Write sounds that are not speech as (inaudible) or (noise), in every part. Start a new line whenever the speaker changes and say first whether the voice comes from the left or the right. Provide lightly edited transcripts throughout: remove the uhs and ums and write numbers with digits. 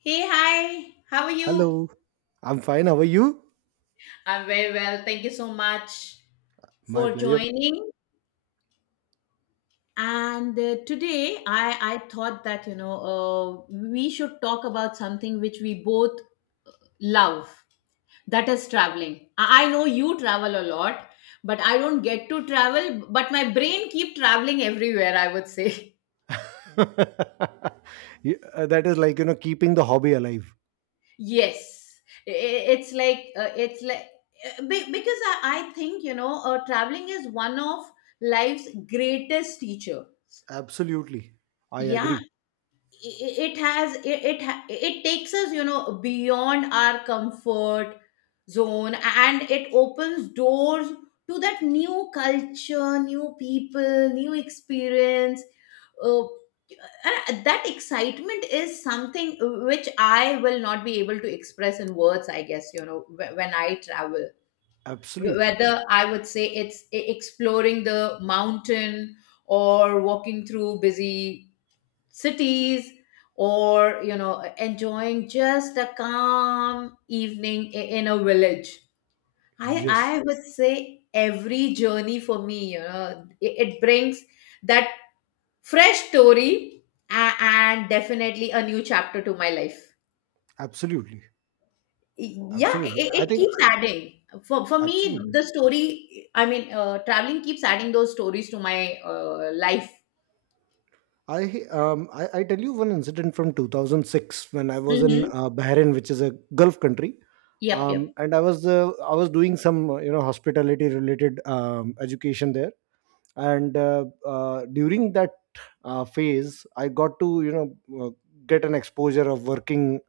left: Hey, hi, how are
right: Hello,
left: you?
right: I'm fine. How are you?
left: I'm very well. Thank you so much
right: My
left: for
right: pleasure.
left: joining. And today I thought that, we should talk about something which we both love, that is traveling. I know you travel a lot, but I don't get to travel, but my brain keep traveling everywhere, I would say. (laughs)
right: (laughs) Yeah, that is like, keeping the hobby alive.
left: Yes, I- it's like be- because I think traveling is one of life's greatest teacher.
right: Absolutely. I
left: Yeah,
right: agree.
left: I- it has it it, ha- it takes us, you know, beyond our comfort zone, and it opens doors to that new culture, new people, new experience. Uh, that excitement is something which I will not be able to express in words, I guess, you know, when I travel.
right: Absolutely.
left: Whether I would say it's exploring the mountain or walking through busy cities, or, you know, enjoying just a calm evening in a village. I,
right: Yes.
left: I would say every journey for me, you know, it brings that fresh story and definitely a new chapter to my life.
right: Absolutely.
left: Yeah,
right: Absolutely. I
left: it
right: think
left: keeps adding. For me,
right: absolutely.
left: the story, I mean, traveling keeps adding those stories to my life.
right: I tell you one incident from 2006 when I was in
left: Hmm.
right: Bahrain, which is a Gulf country,
left: Yep, yep.
right: and I was doing some hospitality related education there, and during that phase I got to get an exposure of working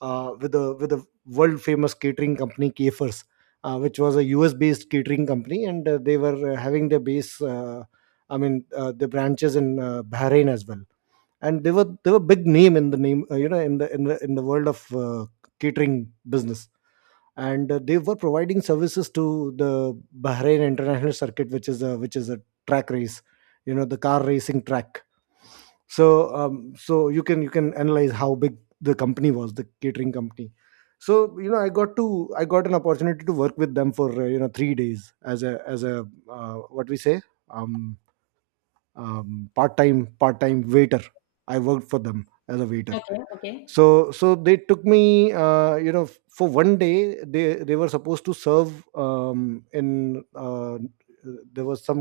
right: with a world famous catering company kfers, which was a US based catering company, and they were having their base I mean, the branches in Bahrain as well. And they were big name in the name, in the in the world of catering business. And they were providing services to the Bahrain International Circuit, which is a track race, the car racing track. So you can analyze how big the company was, the catering company. So I got an opportunity to work with them for 3 days, as a what we say um, part time waiter. I worked for them as a waiter.
left: Okay, okay.
right: So they took me for one day. They were supposed to serve, in, there was some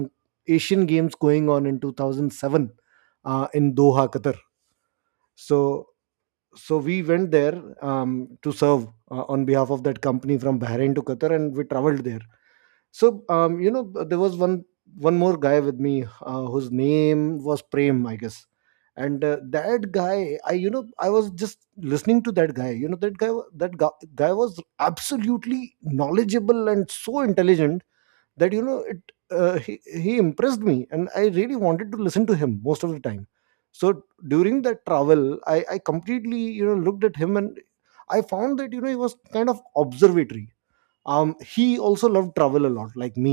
right: Asian games going on in 2007 in Doha, Qatar. So so we went there, to serve on behalf of that company, from Bahrain to Qatar, and we traveled there. So there was one more guy with me, whose name was Prem, I guess. And that guy, I was just listening to that guy. That guy was absolutely knowledgeable and so intelligent that you know it. He impressed me, and I really wanted to listen to him most of the time. So during that travel, I completely looked at him, and I found that he was kind of observatory. He also loved travel a lot, like me,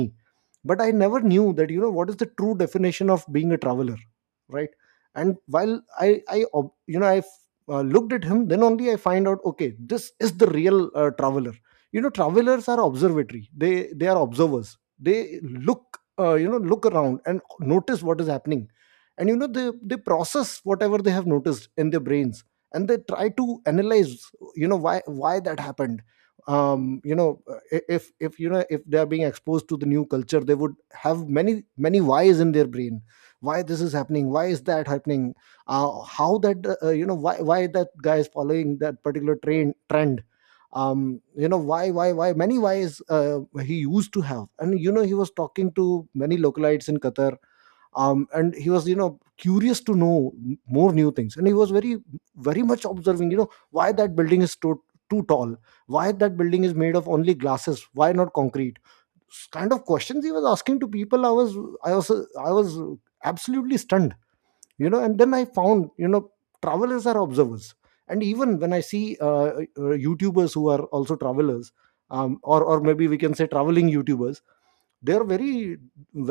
right: but I never knew that you know what is the true definition of being a traveler, right? And while I ob- you know I looked at him, then only I find out, okay, this is the real traveler. Travelers are observatory. They are observers. They look you know look around and notice what is happening. And they process whatever they have noticed in their brains. And they try to analyze why that happened. If you know if they are being exposed to the new culture, they would have many many whys in their brain. Why this is happening? Why is that happening? How that why that guy is following that particular train trend. You know why Many whys he used to have. And he was talking to many localites in Qatar. And he was curious to know more new things. And he was very much observing why that building is too tall. Why that building is made of only glasses? Why not concrete? Kind of questions he was asking to people. I was absolutely stunned. And then I found, travelers are observers. And even when I see YouTubers who are also travelers, or maybe we can say traveling YouTubers. They are very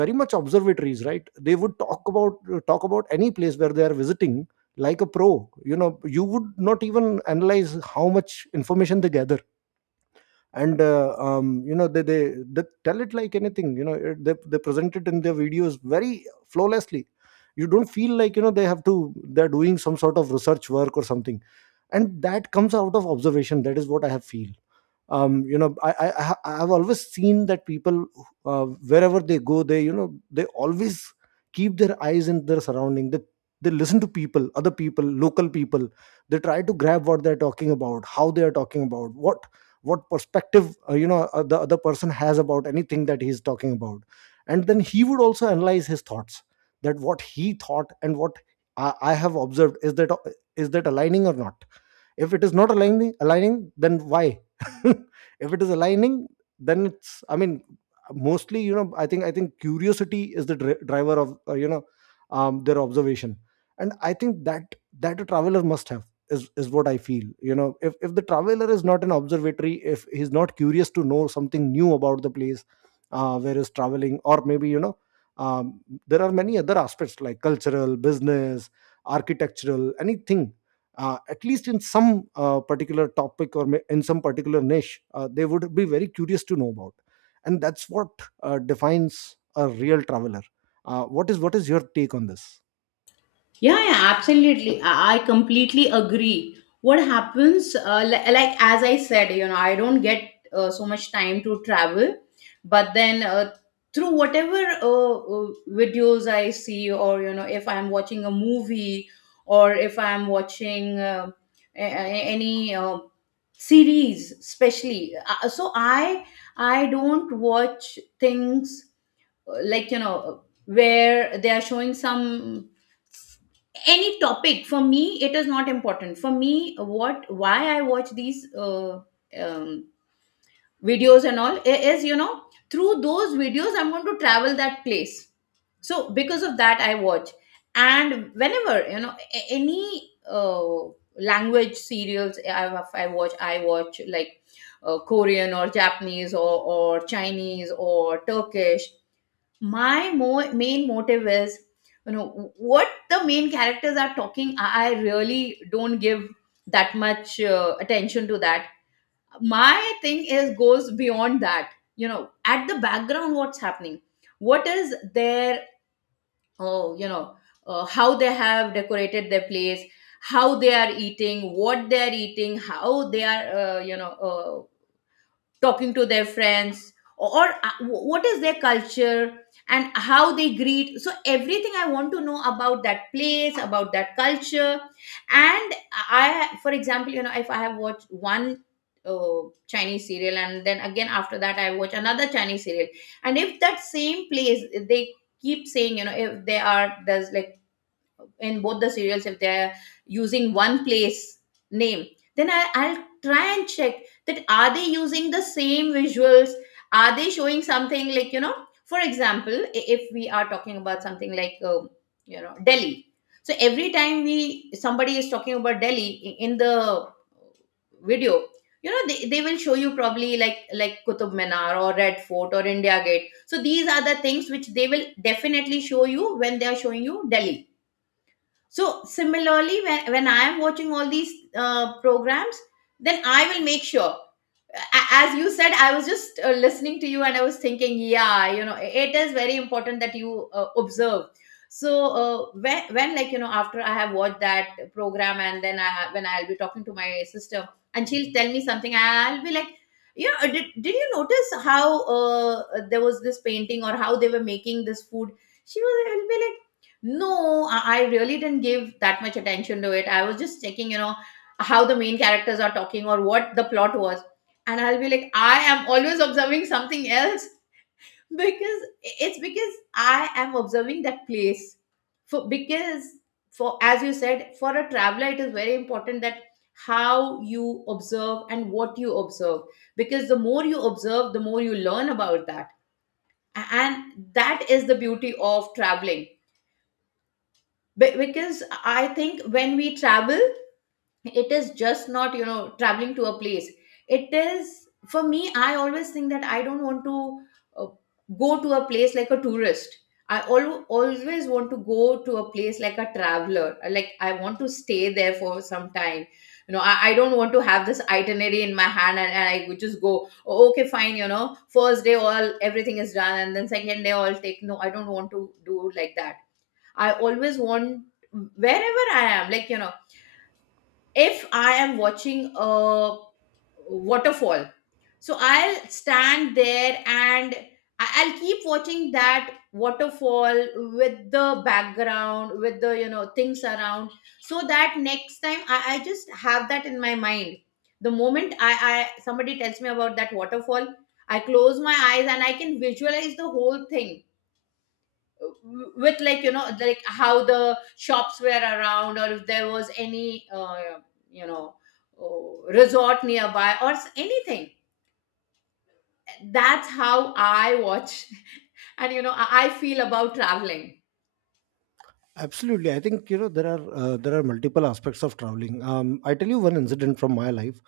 right: very much observatories, right? They would talk about any place where they are visiting, like a pro. You would not even analyze how much information they gather. And they tell it like anything, you know it. They present it in their videos very flawlessly. You don't feel like you know they have to they're doing some sort of research work or something. And that comes out of observation. That is what I have feel. I have always seen that people, uh, wherever they go, they you know they always keep their eyes in their surrounding. They listen to people, other people, local people. They try to grab what they're talking about, how they are talking about, what perspective the other person has about anything that he's talking about. And then he would also analyze his thoughts, that what he thought and what I have observed is that aligning or not. If it is not aligning, then why? (laughs) If it is aligning, then it's, I mean, mostly, I think curiosity is the driver of their observation. And I think that that a traveler must have is what I feel. If the traveler is not an observatory, if he's not curious to know something new about the place where he's traveling. Or maybe um, there are many other aspects like cultural, business, architectural, anything. At least in some particular topic, or in some particular niche, they would be very curious to know about. And that's what defines a real traveler. What is your take on this?
left: Yeah, yeah, absolutely. I completely agree. What happens, like as I said, you know, I don't get so much time to travel, but then, through whatever uh, uh, videos I see, or, you know, if I'm watching a movie, or if I'm watching any series, especially, so I don't watch things like, you know, where they are showing some any topic. For me it is not important. For me, what, why I watch these um, videos and all is, you know, through those videos I'm going to travel that place. So because of that I watch. And whenever, you know, any language serials, I watch, I watch like Korean or Japanese, or Chinese or Turkish. My main motive is, you know, what the main characters are talking. I really don't give that much attention to that. My thing is goes beyond that. You know, at the background, what's happening, what is their, oh, you know, how they have decorated their place, how they are eating, what they are eating, how they are, you know, talking to their friends, or, what is their culture, and how they greet. So everything I want to know about that place, about that culture. And I, for example, you know, if I have watched one uh, Chinese serial, and then again after that I watch another Chinese serial, and if that same place they keep saying, you know, if they are, there's like in both the serials, if they're using one place name, then I, I'll try and check that are they using the same visuals, are they showing something. Like, you know, for example, if we are talking about something like, you know, Delhi. So every time, we, somebody is talking about Delhi in the video, you know, they will show you probably like Qutub Minar or Red Fort or India Gate. So these are the things which they will definitely show you when they are showing you Delhi. So similarly, when I am watching all these programs, then I will make sure, as you said. I was just listening to you and I was thinking, yeah, you know, it is very important that you observe. So when, like, you know, after I have watched that program and then when I'll be talking to my sister and she'll tell me something, I'll be like, yeah, did you notice how, there was this painting, or how they were making this food. She was, will be like, no, I really didn't give that much attention to it. I was just checking, you know, how the main characters are talking, or what the plot was. And I'll be like, I am always observing something else, because it's because I am observing that place. For because, for, as you said, for a traveler, it is very important that how you observe and what you observe, because the more you observe, the more you learn about that. And that is the beauty of traveling. Because I think when we travel, it is just not, you know, traveling to a place. It is, for me, I always think that I don't want to, uh, go to a place like a tourist. I always want to go to a place like a traveler. Like, I want to stay there for some time. You know, I don't want to have this itinerary in my hand, and I would just go, "Oh, okay, fine, you know, first day all, everything is done, and then second day all, take." No, I don't want to do like that. I always want, wherever I am, like, you know, if I am watching a waterfall, so I'll stand there, and I'll keep watching that waterfall with the background, with the, you know, things around, so that next time I just have that in my mind. The moment I, somebody tells me about that waterfall, I close my eyes and I can visualize the whole thing with, like, you know, like, how the shops were around, or if there was any you know, oh, resort nearby, or anything. That's how I watch. (laughs) And you know, I feel about traveling.
right: Absolutely, I think there are multiple aspects of traveling. I tell you one incident from my life.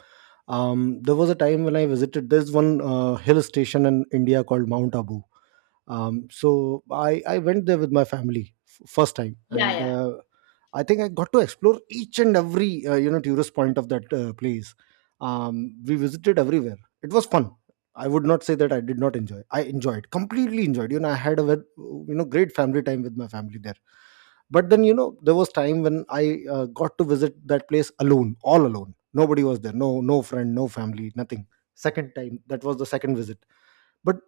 right: There was a time when I visited this one hill station in India called Mount Abu. So I went there with my family, first time,
left: Yeah,
right: and
left: yeah.
right: I think I got to explore each and every tourist point of that place. We visited everywhere. It was fun. I would not say that I did not enjoy. I enjoyed completely enjoyed. I had a great family time with my family there. But then there was time when I got to visit that place alone, all alone. Nobody was there. No, no friend, no family, nothing. Second time, that was the second visit. But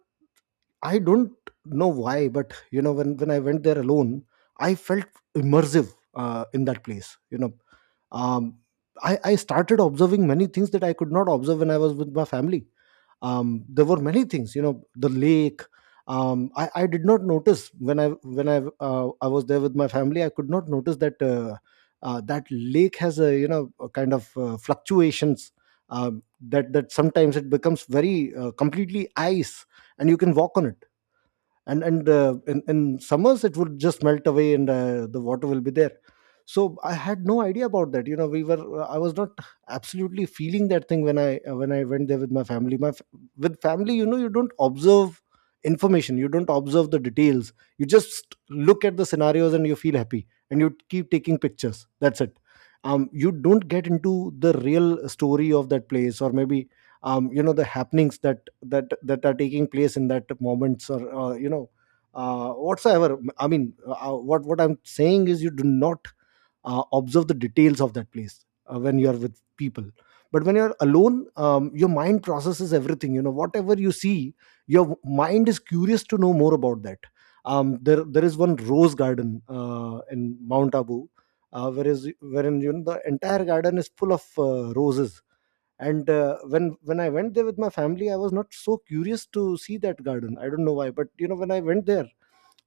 right: I don't know why, but when I went there alone, I felt immersive in that place. Um, I started observing many things that I could not observe when I was with my family. There were many things, you know, the lake. I did not notice when I was there with my family. I could not notice that that lake has a you know a kind of fluctuations. That sometimes it becomes very completely ice, and you can walk on it. And in summers it would just melt away, and the water will be there. So I had no idea about that. You know we were I was not absolutely feeling that thing when I went there with my family, with family. You don't observe information. You don't observe the details. You just look at the scenarios, and you feel happy, and you keep taking pictures. That's it. You don't get into the real story of that place, or maybe the happenings that are taking place in that moments, or whatsoever. I mean, what I'm saying is, you do not observe the details of that place when you are with people. But when you're alone, your mind processes everything, whatever you see. Your mind is curious to know more about that. There is one rose garden in Mount Abu, whereas wherein, the entire garden is full of roses. And when I went there with my family, I was not so curious to see that garden. I don't know why, but when I went there,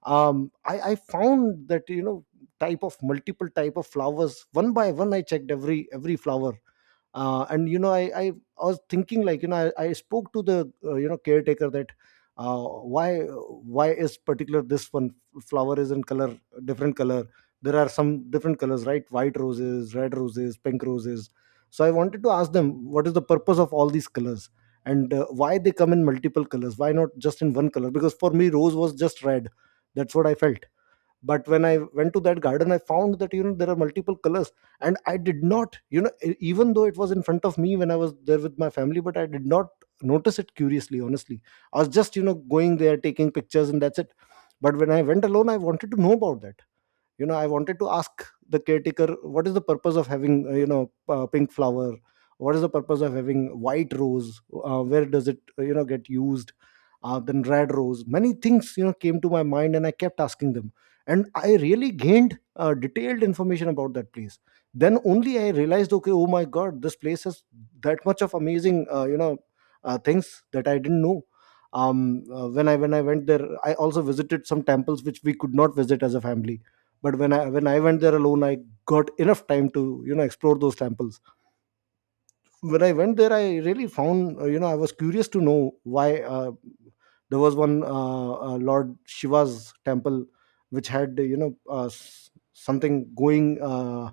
right: I found that you know type of multiple type of flowers. One by one, I checked every flower. And I was thinking, like I spoke to the caretaker, that why is particular this one flower is in color, different color. There are some different colors, right? White roses, red roses, pink roses. So I wanted to ask them, what is the purpose of all these colors. And why they come in multiple colors, why not just in one color, because for Me, rose was just red. That's what I felt. But when I went to that garden, I found that there are multiple colors, and I did not even though it was in front of me when I was there with my family, but I did not notice it curiously, honestly. I was just going there, taking pictures, and that's it. But when I went alone, I wanted to know about that. I wanted to ask the caretaker what is the purpose of having pink flower, what is the purpose of having white rose, where does it get used, then red rose. Many things came to my mind, and I kept asking them. And I really gained detailed information about that place. Then only I realized, okay, oh my god, this place has that much of amazing things that I didn't know. When I went there, I also visited some temples which we could not visit as a family. But when I went there alone, I got enough time to explore those temples. When I went there, I really found I was curious to know why there was one Lord Shiva's temple which had something going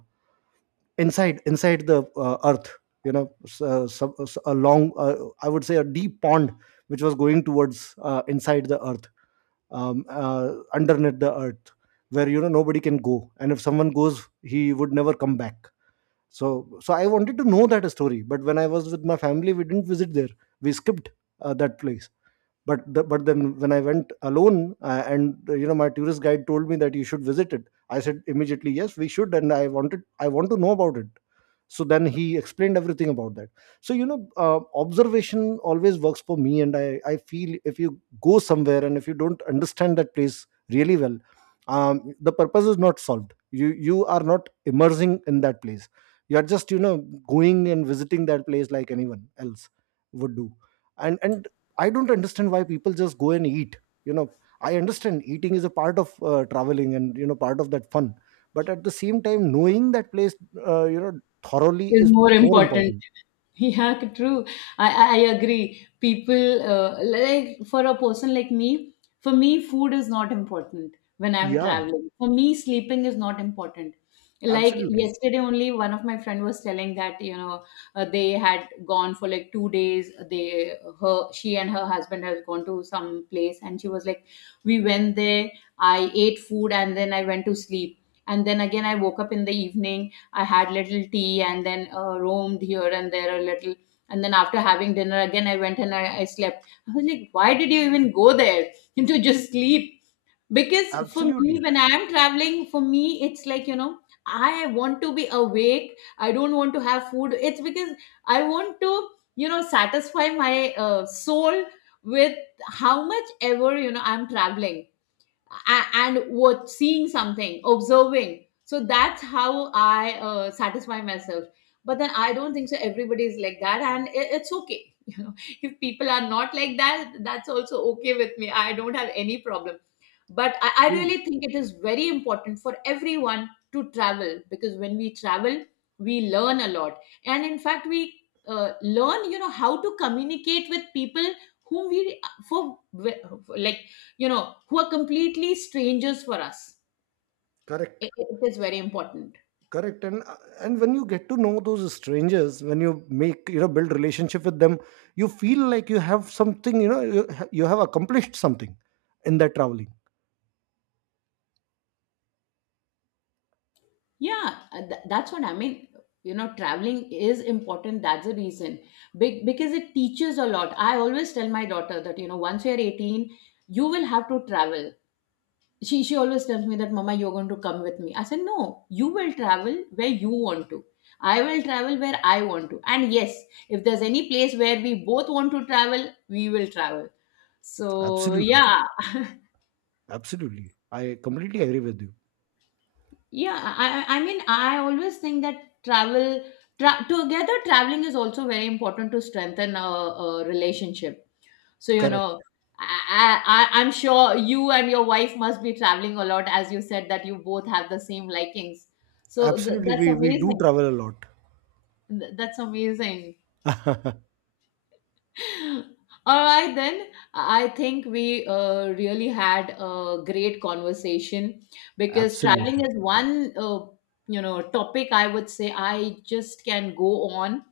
right: inside the earth. A long, I would say, a deep pond which was going towards, inside the earth, underneath the earth, where nobody can go, and if someone goes, he would never come back. So I wanted to know that story, but when I was with my family, we didn't visit there. We skipped that place. But then when I went alone, and my tourist guide told me that you should visit it. I said immediately, yes, we should, and I want to know about it. So then he explained everything about that. So observation always works for me, and I feel if you go somewhere and if you don't understand that place really well, the purpose is not solved. You are not immersing in that place. You are just going and visiting that place like anyone else would do. And I don't understand why people just go and eat, you know I understand eating is a part of traveling and part of that fun, but at the same time, knowing that place uh, you know thoroughly
left: Is
right: is
left: more
right: more
left: important.
right: important.
left: (laughs) Yeah, true. I agree. People, like, for a person like me, for me, food is not important when I'm
right: Yeah,
left: traveling. For me, sleeping is not important. Like
right: absolutely,
left: yesterday only, one of my friend was telling that, you know, they had gone for like 2 days. They, her, she and her husband has gone to some place, and she was like, we went there. I ate food, and then I went to sleep. And then again I woke up in the evening. I had little tea, and then roamed here and there a little. And then after having dinner again, I went and I slept. I was like, why did you even go there (laughs) to just sleep? Because for me,
right: absolutely.
left: when I am traveling, for me, it's like, you know, I want to be awake. I don't want to have food. It's because I want to, you know, satisfy my soul with how much ever, you know, I'm traveling and what, seeing something, observing. So that's how I satisfy myself. But then I don't think so everybody is like that, and it's okay. (laughs) You know, if people are not like that, that's also okay with me. I don't have any problem. But I
right: True,
left: really think it is very important for everyone to travel, because when we travel we learn a lot. And in fact we, learn, you know, how to communicate with people whom we, for, like, you know, who are completely strangers for us.
right: correct,
left: It is very important.
right: correct. And when you get to know those strangers, when you make, build relationship with them, you feel like you have something. You know, you have accomplished something in that traveling.
left: Yeah, that's what I mean. You know, traveling is important. That's the reason. Because it teaches a lot. I always tell my daughter that, you know, once you're 18, you will have to travel. She always tells me that, mama, you're going to come with me. I said, no, you will travel where you want to, I will travel where I want to. And yes, if there's any place where we both want to travel, we will travel. So
right: Absolutely,
left: yeah.
right: absolutely. I completely agree with you.
left: (laughs) Yeah, I mean, I always think that travel together traveling is also very important to strengthen a relationship. So, you
right: Correct.
left: know, I'm sure you and your wife must be traveling a lot, as you said that you both have the same likings. So
right: Absolutely,
left: that's
right: we do
left: amazing.
right: travel a lot.
left: That's amazing.
right: (laughs)
left: (laughs) All right, then. I think we really had a great conversation, because traveling
right: Absolutely,
left: is one, you know, topic I would say I just can go on,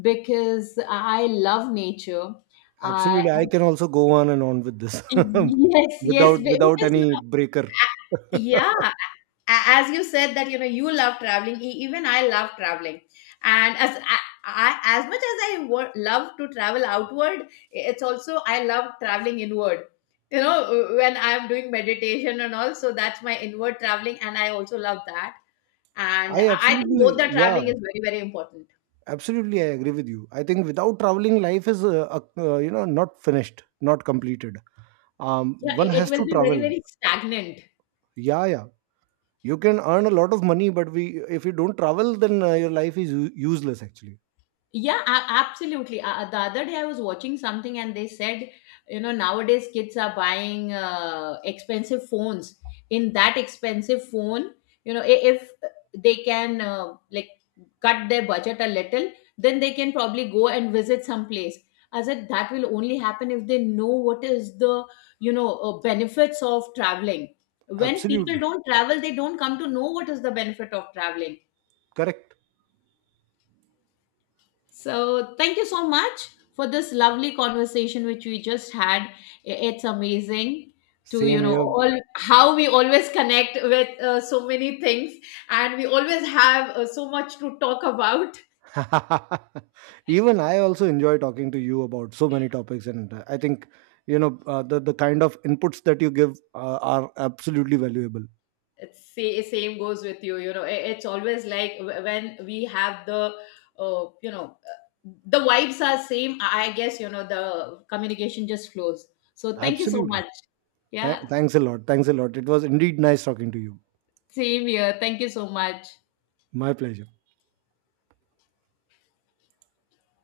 left: because I love nature. I,
right: absolutely.
left: I
right: I can also go on and on with this.
left: (laughs)
right: (laughs)
left: Yes, yes,
right: Without
left: because you.
right: any breaker. (laughs)
left: Yeah, as you said that, you know, you love traveling, e- even I love traveling. And as I, as much as I love to travel outward, it's also I love traveling inward. You know, when I'm doing meditation and all, so that's my inward traveling, and I also love that. And
right: I
left: I think
right: absolutely,
left: both the
right: yeah,
left: traveling is very very important.
right: Absolutely, I agree with you. I think without traveling, life is, not finished, not completed.
left: Yeah,
right: One
left: it
right: has
left: will
right: to
left: be very
right: travel.
left: very stagnant.
right: Yeah, yeah. You can earn a lot of money, but if you don't travel, then your life is useless, actually.
left: Yeah, absolutely. The other day I was watching something and they said, you know, nowadays kids are buying expensive phones. In that expensive phone, you know, if they can, like, cut their budget a little, then they can probably go and visit some place. I said that will only happen if they know what is the, you know, benefits of traveling. When people
right: Absolutely,
left: don't travel, they don't come to know what is the benefit of traveling.
right: correct.
left: So, thank you so much for this lovely conversation which we just had. It's amazing to, you
right: Same
left: know,
right: here.
left: all how we always connect with so many things, and we always have so much to talk about.
right: (laughs) Even I also enjoy talking to you about so many topics, and I think the kind of inputs that you give are absolutely valuable.
left: It's say, same goes with you. You know, it's always like, when we have the the vibes are same. I guess, you know, the communication just flows. So, thank you so
right: Absolutely.
left: much. Yeah,
right: Thanks a lot. Thanks a lot. It was indeed nice talking to you.
left: same here. Thank you so much.
right: My pleasure.